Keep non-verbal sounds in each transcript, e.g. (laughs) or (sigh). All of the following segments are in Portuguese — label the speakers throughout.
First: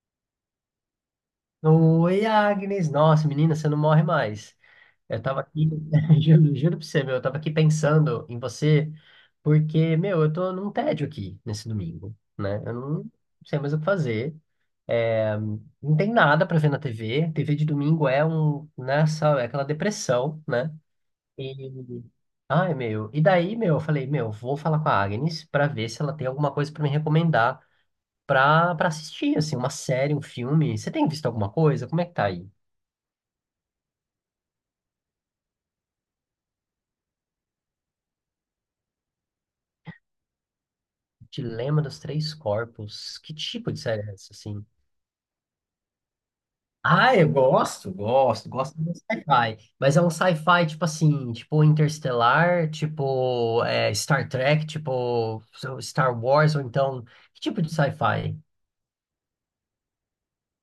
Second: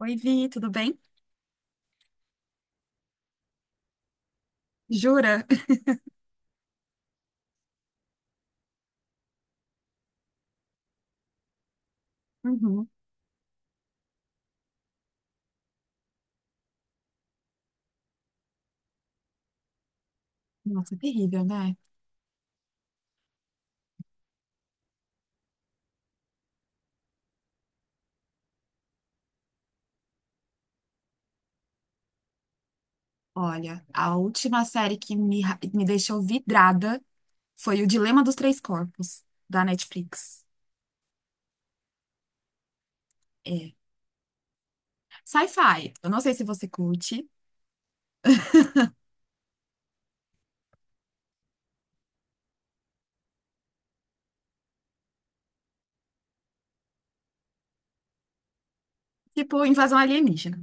Speaker 1: Oi, Vi, tudo bem?
Speaker 2: Oi, Agnes. Nossa, menina, você não morre mais. Eu tava
Speaker 1: Jura?
Speaker 2: aqui, (laughs) juro pra você, meu, eu tava aqui pensando em você, porque, meu, eu tô num tédio aqui nesse domingo, né? Eu
Speaker 1: Uhum.
Speaker 2: não sei mais o que fazer. É, não tem nada pra ver na TV. TV de domingo é é aquela depressão, né?
Speaker 1: Nossa, terrível,
Speaker 2: E,
Speaker 1: né?
Speaker 2: Ai, meu, e daí, meu, eu falei, meu, vou falar com a Agnes pra ver se ela tem alguma coisa pra me recomendar pra assistir, assim, uma série, um filme. Você tem visto alguma coisa? Como é que tá aí?
Speaker 1: Olha, a última série que me deixou vidrada foi O Dilema dos Três Corpos, da Netflix.
Speaker 2: Dilema dos Três Corpos. Que tipo
Speaker 1: É.
Speaker 2: de série é essa, assim?
Speaker 1: Sci-fi. Eu não sei se você
Speaker 2: Ah, eu
Speaker 1: curte.
Speaker 2: gosto de
Speaker 1: (laughs)
Speaker 2: sci-fi. Mas é um sci-fi, tipo assim, tipo Interstellar, tipo Star Trek, tipo Star Wars, ou então... Que tipo de sci-fi?
Speaker 1: Tipo, invasão alienígena.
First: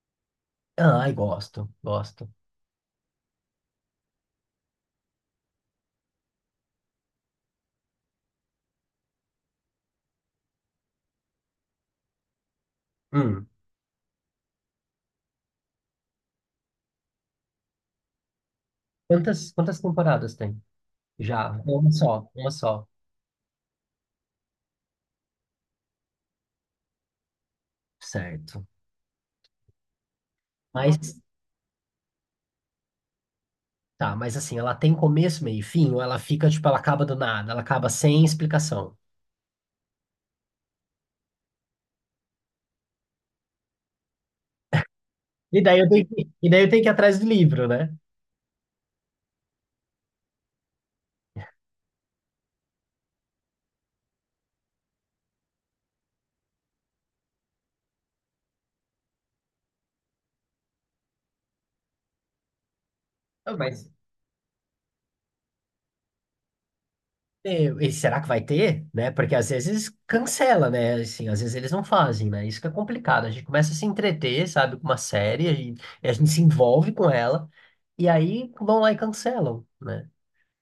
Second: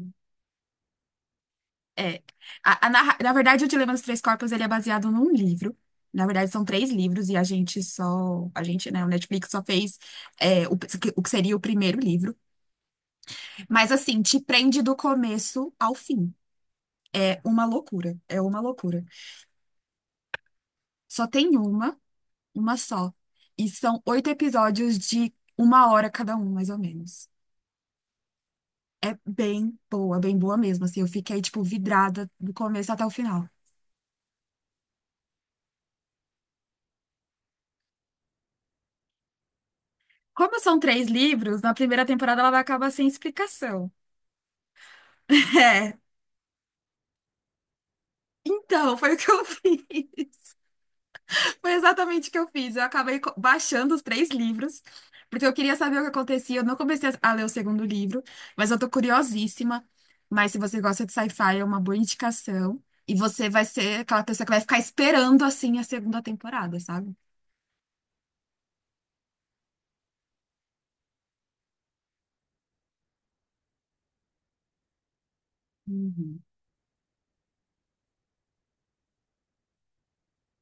Speaker 2: Ai,
Speaker 1: É.
Speaker 2: gosto.
Speaker 1: Na verdade, o Dilema dos Três Corpos, ele é baseado num livro. Na verdade, são três livros e a gente só... A gente, né? O Netflix só fez é, o, o que seria o primeiro livro.
Speaker 2: Hum.
Speaker 1: Mas, assim, te prende do começo ao fim. É uma loucura, é uma loucura.
Speaker 2: Quantas temporadas tem?
Speaker 1: Só
Speaker 2: Já,
Speaker 1: tem
Speaker 2: uma
Speaker 1: uma
Speaker 2: só.
Speaker 1: só. E são oito episódios de uma hora cada um, mais ou menos.
Speaker 2: Certo.
Speaker 1: É bem boa mesmo. Assim, eu
Speaker 2: Mas,
Speaker 1: fiquei, tipo, vidrada do começo até o final.
Speaker 2: tá, mas assim, ela tem começo, meio e fim, ou ela fica, tipo, ela acaba do nada, ela acaba sem explicação.
Speaker 1: Como são três livros, na primeira temporada ela vai acabar sem explicação. (laughs)
Speaker 2: E daí eu
Speaker 1: É,
Speaker 2: tenho que, e daí eu tenho que ir atrás do livro, né?
Speaker 1: então, foi o que eu (laughs) fiz. Foi exatamente o que eu fiz. Eu acabei baixando os três livros, porque eu queria saber o que acontecia. Eu não comecei a ler o segundo livro, mas eu tô curiosíssima. Mas se você gosta de sci-fi, é uma boa indicação. E você
Speaker 2: Ah,
Speaker 1: vai
Speaker 2: mas
Speaker 1: ser aquela pessoa que vai ficar esperando, assim, a segunda temporada, sabe?
Speaker 2: E, e será que vai ter? Né? Porque às vezes cancela, né? Assim, às vezes eles não fazem, né? Isso que é complicado. A gente começa a se entreter, sabe, com uma série, a gente se
Speaker 1: Uhum.
Speaker 2: envolve com ela, e aí vão lá e cancelam, né?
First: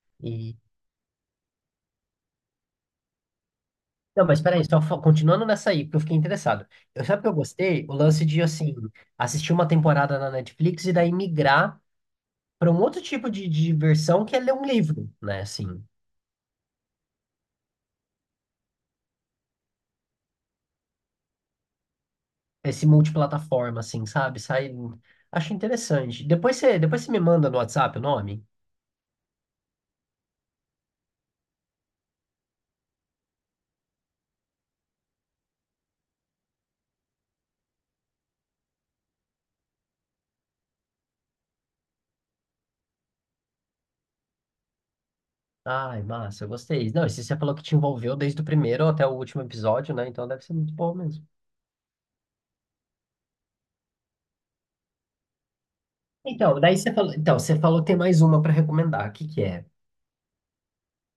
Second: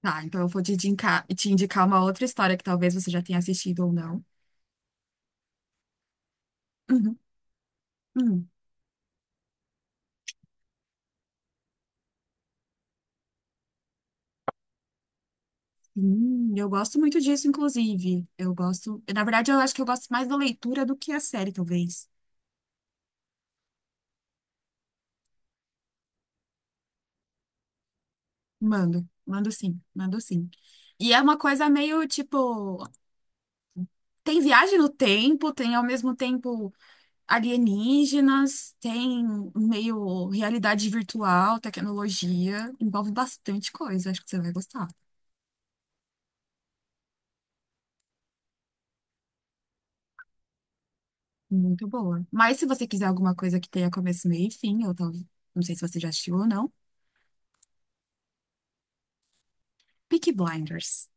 Speaker 1: Tá, então eu
Speaker 2: E...
Speaker 1: vou te indicar uma outra história que talvez você já tenha assistido ou não.
Speaker 2: Não, mas peraí, continuando nessa aí, porque eu fiquei interessado. Eu,
Speaker 1: Uhum,
Speaker 2: sabe o que eu gostei? O lance de,
Speaker 1: uhum.
Speaker 2: assim, assistir uma temporada na Netflix e daí migrar para um outro tipo de diversão que é ler um livro, né? Assim,
Speaker 1: Eu gosto muito disso, inclusive. Eu gosto. Na verdade, eu acho que eu gosto mais da leitura do que a série, talvez.
Speaker 2: esse multiplataforma, assim, sabe? Sai. Acho interessante. Depois você me manda no WhatsApp o nome.
Speaker 1: Mando, mando sim, mando sim. E é uma coisa meio tipo, tem viagem no tempo, tem ao mesmo tempo alienígenas, tem meio realidade virtual, tecnologia, envolve bastante coisa, acho que você vai gostar.
Speaker 2: Ai, massa, eu gostei. Não, esse você falou que te envolveu desde o primeiro até o último episódio, né? Então deve ser muito bom mesmo.
Speaker 1: Muito boa. Mas se você quiser alguma coisa que tenha começo, meio e fim, ou talvez, não sei se você já assistiu ou não,
Speaker 2: Então, você falou que tem mais uma pra recomendar. O que que é?
Speaker 1: Peaky Blinders.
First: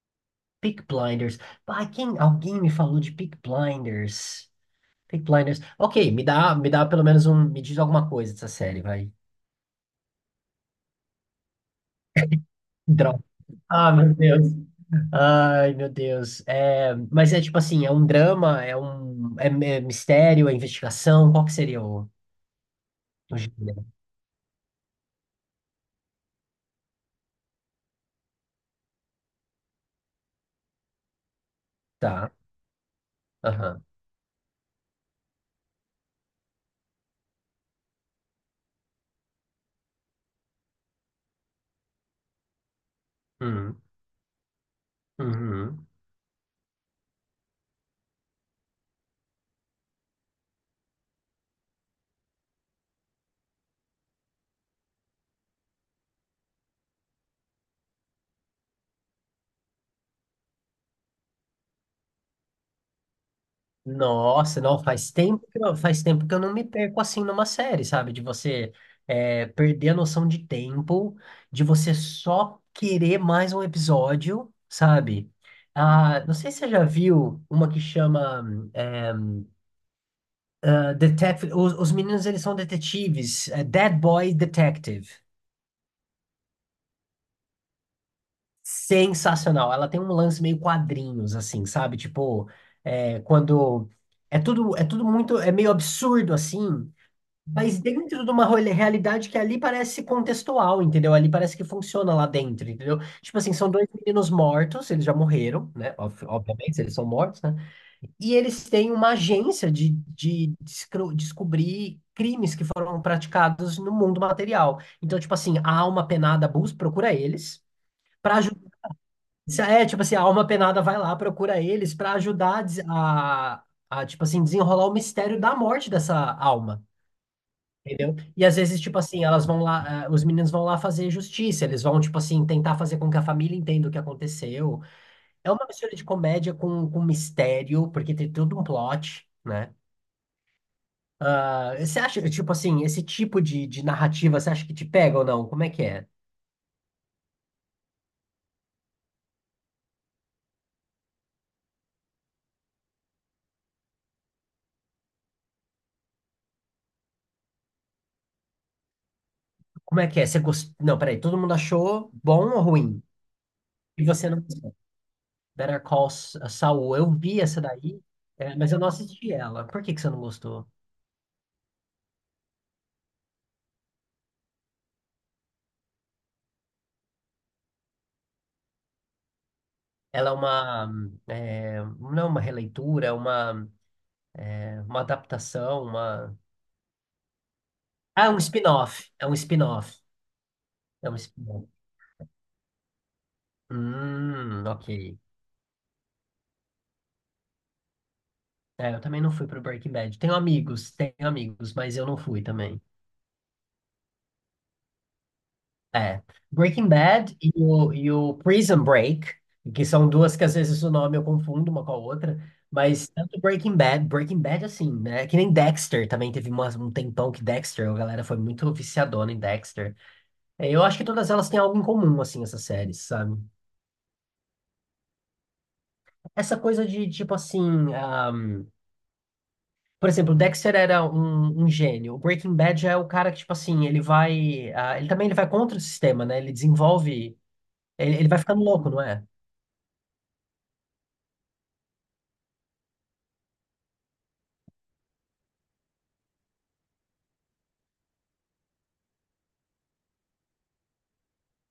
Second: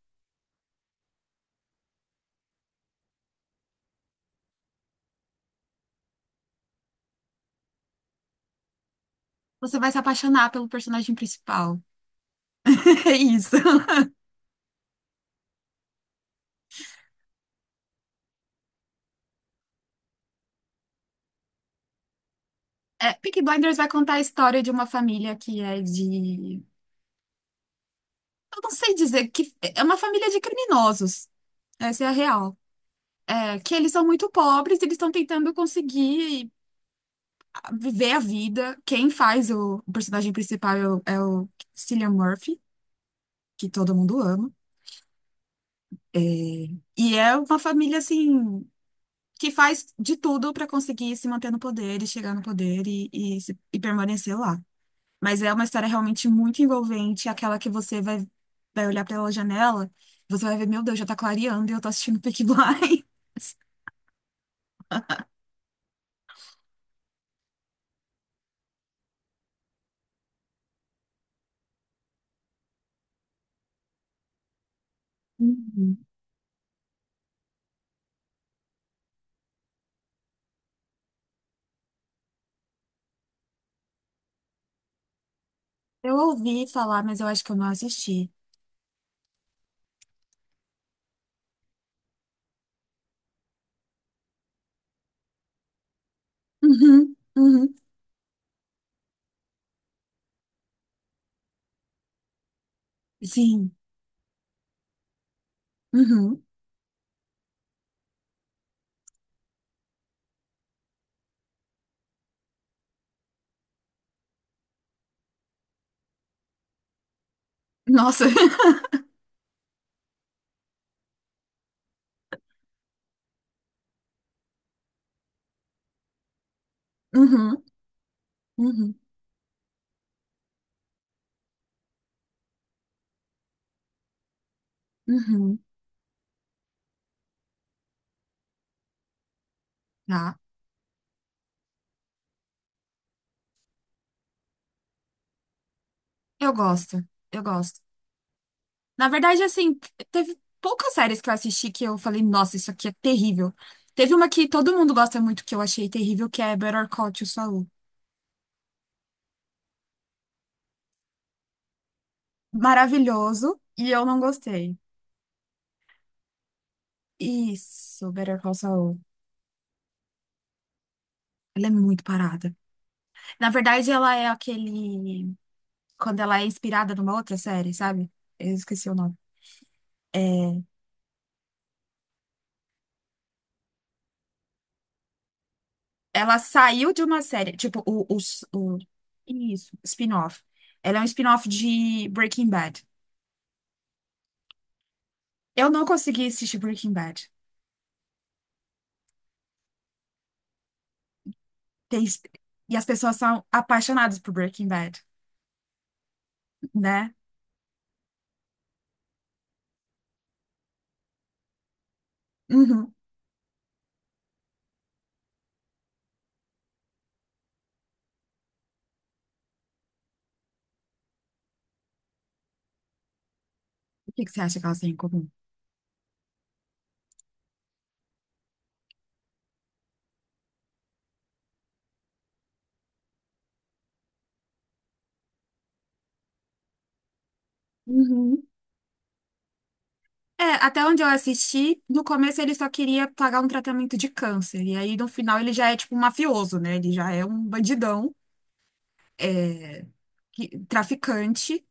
Speaker 2: Peak Blinders. Alguém me falou de Peak Blinders. Peak Blinders. Ok, me dá pelo menos um, me diz alguma coisa dessa série, vai.
Speaker 1: Você vai se apaixonar pelo personagem principal. (laughs) É
Speaker 2: Droga.
Speaker 1: isso.
Speaker 2: Ah, meu Deus. Ai, meu Deus. É, mas é tipo assim, é um drama, é mistério, é investigação, qual que seria
Speaker 1: É,
Speaker 2: o
Speaker 1: Peaky Blinders
Speaker 2: gênero?
Speaker 1: vai contar a história de uma família que é de. Eu não sei dizer que é uma família de criminosos. Essa é a
Speaker 2: Tá.
Speaker 1: real. É que
Speaker 2: Aham.
Speaker 1: eles são muito pobres, eles estão tentando conseguir viver a vida. Quem faz o personagem principal é o Cillian Murphy, que
Speaker 2: Uhum.
Speaker 1: todo mundo ama.
Speaker 2: Uhum.
Speaker 1: É, e é uma família assim que faz de tudo para conseguir se manter no poder e chegar no poder e, se- e permanecer lá. Mas é uma história realmente muito envolvente, aquela que você vai, vai olhar pela janela, você vai ver, meu Deus, já tá clareando e eu tô assistindo Peaky (laughs) Blinders.
Speaker 2: Nossa, não, faz tempo que eu não me perco assim numa série, sabe? De você perder a noção de tempo, de você só querer mais um episódio, sabe?
Speaker 1: Uhum.
Speaker 2: Ah, não sei se você já viu uma que chama é, os meninos, eles são detetives. É Dead Boy Detective.
Speaker 1: Eu ouvi falar, mas eu acho que eu não assisti.
Speaker 2: Sensacional. Ela tem um lance meio quadrinhos, assim, sabe? É, quando... É tudo, muito... É meio absurdo, assim.
Speaker 1: Uhum, uhum,
Speaker 2: Mas dentro de uma realidade que ali parece contextual, entendeu? Ali parece que funciona lá dentro, entendeu? Tipo assim, são
Speaker 1: sim,
Speaker 2: dois meninos mortos, eles já morreram, né?
Speaker 1: uhum.
Speaker 2: Obviamente, eles são mortos, né? E eles têm uma agência de descobrir crimes que foram praticados no mundo material. Então, tipo assim, a alma penada Bus procura eles
Speaker 1: Nossa,
Speaker 2: para ajudar. É, tipo assim, a alma penada vai lá, procura eles para ajudar a tipo assim, desenrolar o mistério da morte dessa alma.
Speaker 1: (laughs) uhum,
Speaker 2: Entendeu? E às vezes,
Speaker 1: uhum,
Speaker 2: tipo assim, elas vão lá, eh, os meninos vão lá fazer justiça, eles vão, tipo assim, tentar fazer com que a família entenda o que aconteceu. É
Speaker 1: uhum.
Speaker 2: uma mistura de comédia com mistério, porque tem todo um plot, né?
Speaker 1: Tá,
Speaker 2: Ah, você acha, tipo assim, esse tipo de narrativa, você acha que te pega ou não? Como é que é?
Speaker 1: eu gosto, eu gosto. Na verdade, assim, teve poucas séries que eu assisti que eu falei, nossa, isso aqui é terrível. Teve uma que todo mundo gosta muito que eu achei terrível, que é Better Call Saul.
Speaker 2: Você Não, peraí, todo mundo achou bom ou ruim?
Speaker 1: Maravilhoso e
Speaker 2: E
Speaker 1: eu não
Speaker 2: você não gostou?
Speaker 1: gostei.
Speaker 2: Better Call Saul, eu vi essa daí,
Speaker 1: Isso, Better Call
Speaker 2: mas eu não
Speaker 1: Saul.
Speaker 2: assisti ela. Por que que você não gostou?
Speaker 1: Ela é muito parada. Na verdade, ela é aquele. Quando ela é inspirada numa outra série, sabe? Eu esqueci o nome.
Speaker 2: Ela é
Speaker 1: É...
Speaker 2: uma, não é uma releitura, é uma adaptação, uma...
Speaker 1: Ela saiu de uma série, tipo,
Speaker 2: Ah,
Speaker 1: o...
Speaker 2: é um
Speaker 1: Isso,
Speaker 2: spin-off,
Speaker 1: spin-off. Ela é um
Speaker 2: é um
Speaker 1: spin-off
Speaker 2: spin-off.
Speaker 1: de Breaking Bad.
Speaker 2: Ok.
Speaker 1: Eu não consegui assistir Breaking Bad.
Speaker 2: É, eu também não fui pro Breaking Bad. Tenho amigos, mas eu
Speaker 1: Tem-
Speaker 2: não fui
Speaker 1: E
Speaker 2: também.
Speaker 1: as pessoas são apaixonadas por Breaking Bad,
Speaker 2: É. Breaking
Speaker 1: né?
Speaker 2: Bad e o Prison Break, que são duas que às vezes o nome eu confundo uma com a outra,
Speaker 1: Uhum.
Speaker 2: mas tanto Breaking Bad, Breaking Bad assim, né? Que nem Dexter também teve um tempão que Dexter, a galera foi muito viciadona em Dexter. Eu acho que todas elas têm algo em comum, assim, essas séries, sabe?
Speaker 1: O que que você acha que elas têm em comum?
Speaker 2: Essa coisa de tipo assim. Por exemplo, Dexter era um gênio. O Breaking Bad já é o cara que, tipo assim, ele vai contra o sistema, né? Ele desenvolve. Ele vai
Speaker 1: Uhum.
Speaker 2: ficando louco, não é?
Speaker 1: É, até onde eu assisti, no começo ele só queria pagar um tratamento de câncer. E aí no final ele já é tipo um mafioso, né? Ele já é um bandidão, é, traficante.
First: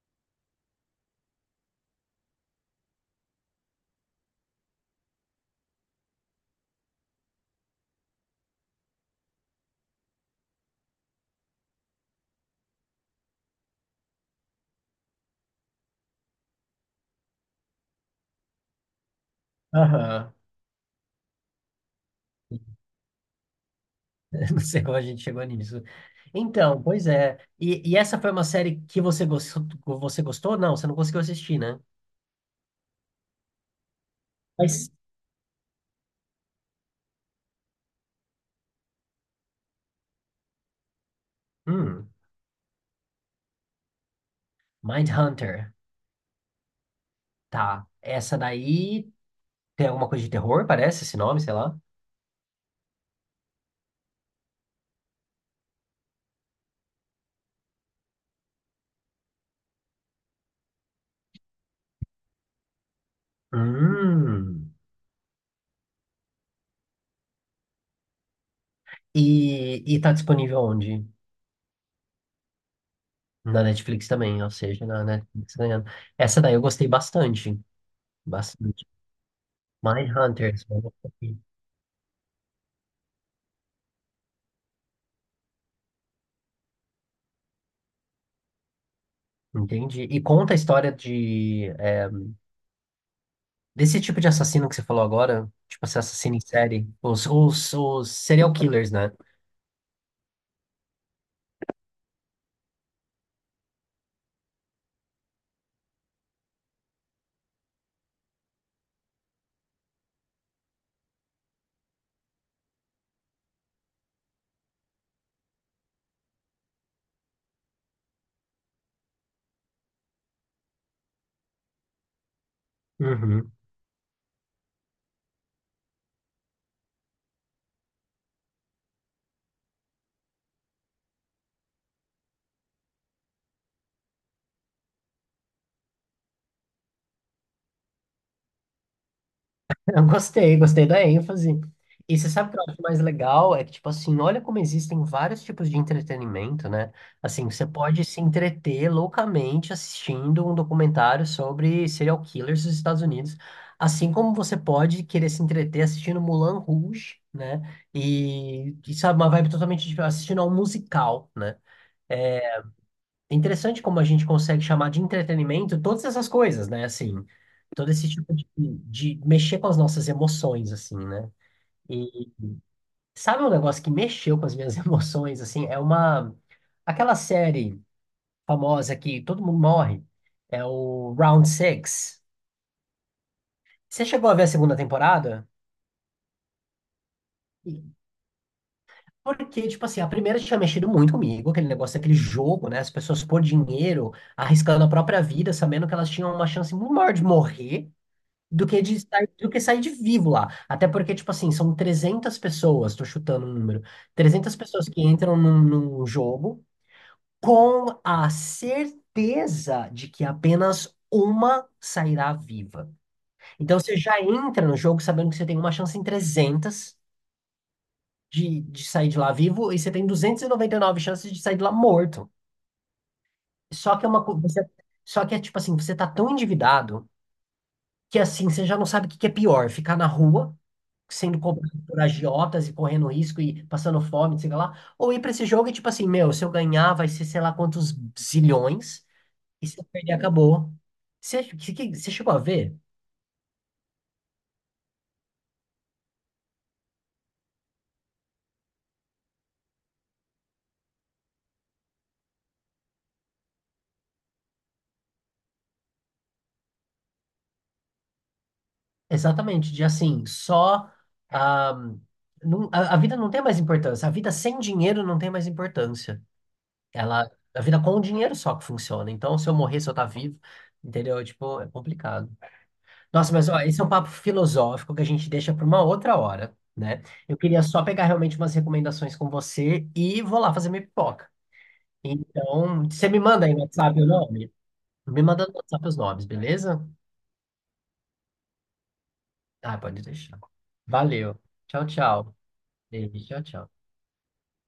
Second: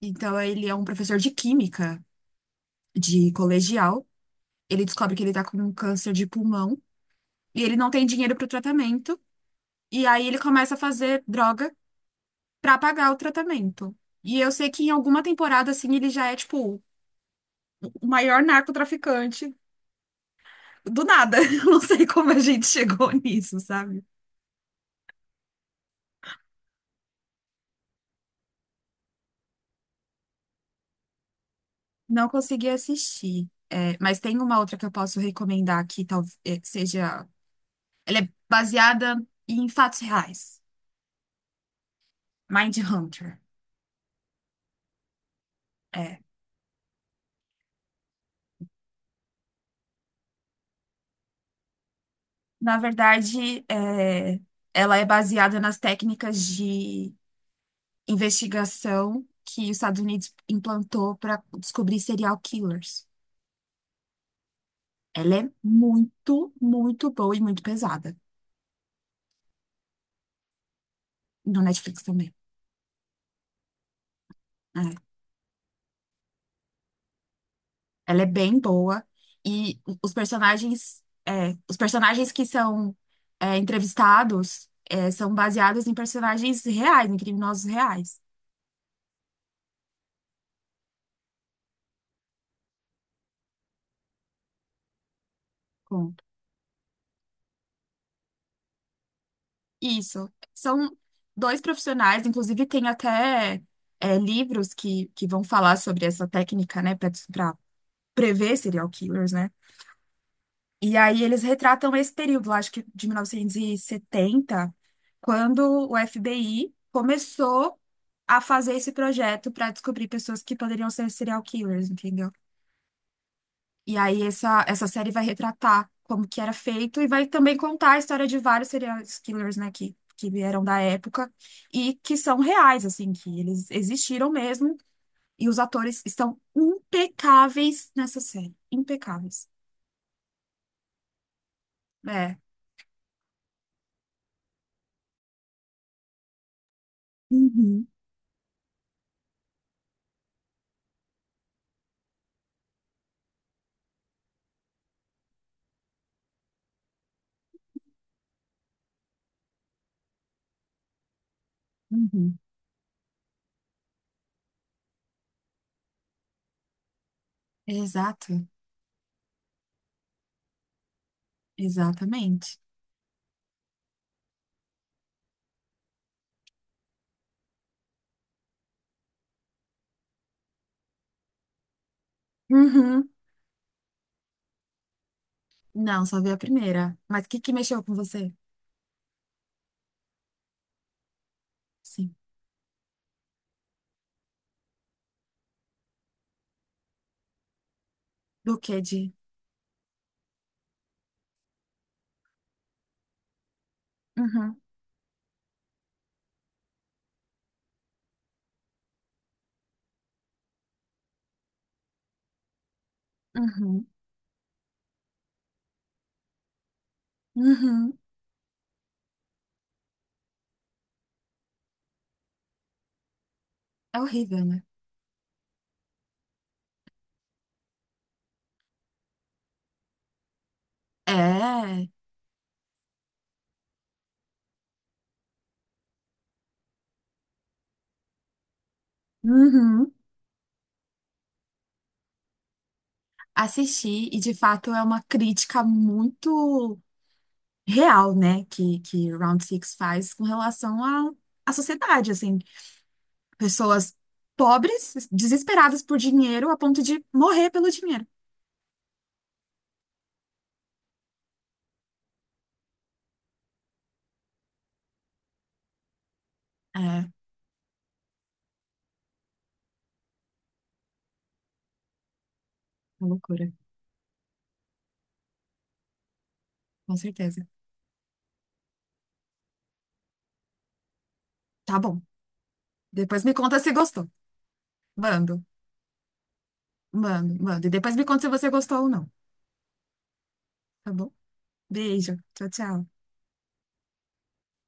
Speaker 1: Então ele é um professor de química de colegial. Ele descobre que ele tá com um câncer de pulmão e ele não tem dinheiro pro tratamento. E aí ele começa a fazer droga pra pagar o tratamento. E eu sei que em alguma temporada, assim, ele já é, tipo, o maior narcotraficante
Speaker 2: Aham.
Speaker 1: do nada. (laughs) Eu não sei como a gente
Speaker 2: (laughs)
Speaker 1: chegou nisso, sabe?
Speaker 2: Não sei como a gente chegou nisso. Então, pois é. E essa foi uma série que você gostou? Você gostou? Não, você não conseguiu assistir, né?
Speaker 1: Não consegui assistir. É, mas tem uma outra que
Speaker 2: Mas,
Speaker 1: eu posso recomendar que talvez seja. Ela é baseada em fatos reais.
Speaker 2: hum,
Speaker 1: Mindhunter.
Speaker 2: Mindhunter.
Speaker 1: É.
Speaker 2: Tá. Essa daí tem alguma coisa de terror, parece, esse nome, sei lá.
Speaker 1: Na verdade, ela é baseada nas técnicas de investigação que os Estados Unidos implantou para descobrir serial killers.
Speaker 2: Hum.
Speaker 1: Ela é muito, muito boa e muito pesada.
Speaker 2: E tá disponível onde?
Speaker 1: No Netflix também.
Speaker 2: Na Netflix também, ou seja, na
Speaker 1: É.
Speaker 2: Netflix ganhando. Essa daí eu gostei bastante.
Speaker 1: Ela é bem
Speaker 2: Bastante.
Speaker 1: boa. E os
Speaker 2: Mindhunter. Esse
Speaker 1: personagens, que são entrevistados, são baseados em personagens reais, em criminosos reais.
Speaker 2: Entendi. E conta a história desse tipo de assassino que você falou agora, tipo esse
Speaker 1: Conto.
Speaker 2: assassino em série, os serial killers, né?
Speaker 1: Isso. São dois profissionais, inclusive tem até livros que vão falar sobre essa técnica, né, para prever serial killers, né? E aí eles retratam esse período, lá, acho que de 1970 quando o FBI começou a fazer esse projeto para descobrir pessoas que poderiam ser serial killers, entendeu?
Speaker 2: Uhum.
Speaker 1: E aí essa série vai retratar como que era feito e vai também contar a história de vários serial killers, né, que vieram da época e que são reais, assim, que eles existiram mesmo e os atores estão impecáveis nessa série, impecáveis.
Speaker 2: (laughs) Gostei da ênfase. E você
Speaker 1: É.
Speaker 2: sabe o que eu acho mais legal? É que, tipo assim, olha como existem vários tipos de entretenimento, né? Assim, você
Speaker 1: Uhum,
Speaker 2: pode se entreter loucamente assistindo um documentário sobre serial killers dos Estados Unidos, assim como você pode querer se entreter assistindo Moulin Rouge, né? E sabe, uma vibe totalmente diferente, assistindo a um musical, né?
Speaker 1: uhum.
Speaker 2: É, é interessante como a gente consegue chamar de entretenimento todas essas coisas, né? Assim, todo esse tipo
Speaker 1: Exato,
Speaker 2: de mexer com as nossas emoções, assim, né? E
Speaker 1: exatamente.
Speaker 2: sabe um negócio que mexeu com as minhas (laughs) emoções, assim? Aquela série famosa que todo mundo morre, é o Round Six.
Speaker 1: Uhum.
Speaker 2: Você chegou a ver a segunda temporada?
Speaker 1: Não, só vi a primeira. Mas o que que mexeu com
Speaker 2: E-
Speaker 1: você?
Speaker 2: Porque, tipo assim, a primeira tinha mexido muito comigo, aquele negócio, aquele
Speaker 1: Sim.
Speaker 2: jogo, né? As pessoas por dinheiro, arriscando a própria vida, sabendo que elas tinham uma chance muito maior de morrer,
Speaker 1: Do que de.
Speaker 2: do que sair de vivo lá. Até porque, tipo assim, são 300 pessoas, tô chutando um número, trezentas
Speaker 1: Uhum,
Speaker 2: pessoas que entram num jogo com a certeza de que apenas uma sairá viva. Então
Speaker 1: uhum,
Speaker 2: você já entra no jogo sabendo que você tem uma chance em 300
Speaker 1: uhum.
Speaker 2: de sair de lá vivo e você tem 99 chances de sair de lá morto. Só
Speaker 1: É
Speaker 2: que é uma co-
Speaker 1: horrível, né?
Speaker 2: você, só que é tipo assim, você tá tão endividado que assim, você já não sabe o que que é pior, ficar na rua sendo cobrado
Speaker 1: É.
Speaker 2: por agiotas e correndo risco e passando fome, não sei o que lá. Ou ir pra esse jogo e tipo assim, meu, se eu ganhar vai ser sei lá quantos zilhões e se eu
Speaker 1: Uhum.
Speaker 2: perder acabou. Você chegou a ver?
Speaker 1: Assisti, e de fato é uma crítica muito real, né? Que Round Six faz com relação à sociedade, assim. Pessoas pobres, desesperadas por dinheiro, a ponto de morrer pelo dinheiro.
Speaker 2: Exatamente, de assim, só ah, não- a vida não tem mais importância. A vida sem dinheiro não tem mais importância.
Speaker 1: É,
Speaker 2: A vida com o dinheiro só que funciona. Então, se eu morrer, se eu tá vivo, entendeu? Tipo, é complicado.
Speaker 1: uma
Speaker 2: Nossa, mas
Speaker 1: loucura,
Speaker 2: ó, esse é um papo filosófico que a gente deixa para uma outra hora,
Speaker 1: com
Speaker 2: né? Eu
Speaker 1: certeza.
Speaker 2: queria só pegar realmente umas recomendações com você e vou lá fazer minha pipoca.
Speaker 1: Tá bom.
Speaker 2: Então, você me
Speaker 1: Depois me
Speaker 2: manda aí
Speaker 1: conta
Speaker 2: no
Speaker 1: se
Speaker 2: WhatsApp o
Speaker 1: gostou.
Speaker 2: nome? Me
Speaker 1: Mando,
Speaker 2: manda no WhatsApp os nomes, beleza?
Speaker 1: mando, mando. E depois me conta se você gostou ou não.
Speaker 2: Ah, pode deixar.
Speaker 1: Tá bom?
Speaker 2: Valeu. Tchau,
Speaker 1: Beijo.
Speaker 2: tchau.
Speaker 1: Tchau, tchau.
Speaker 2: Beijo, tchau, tchau.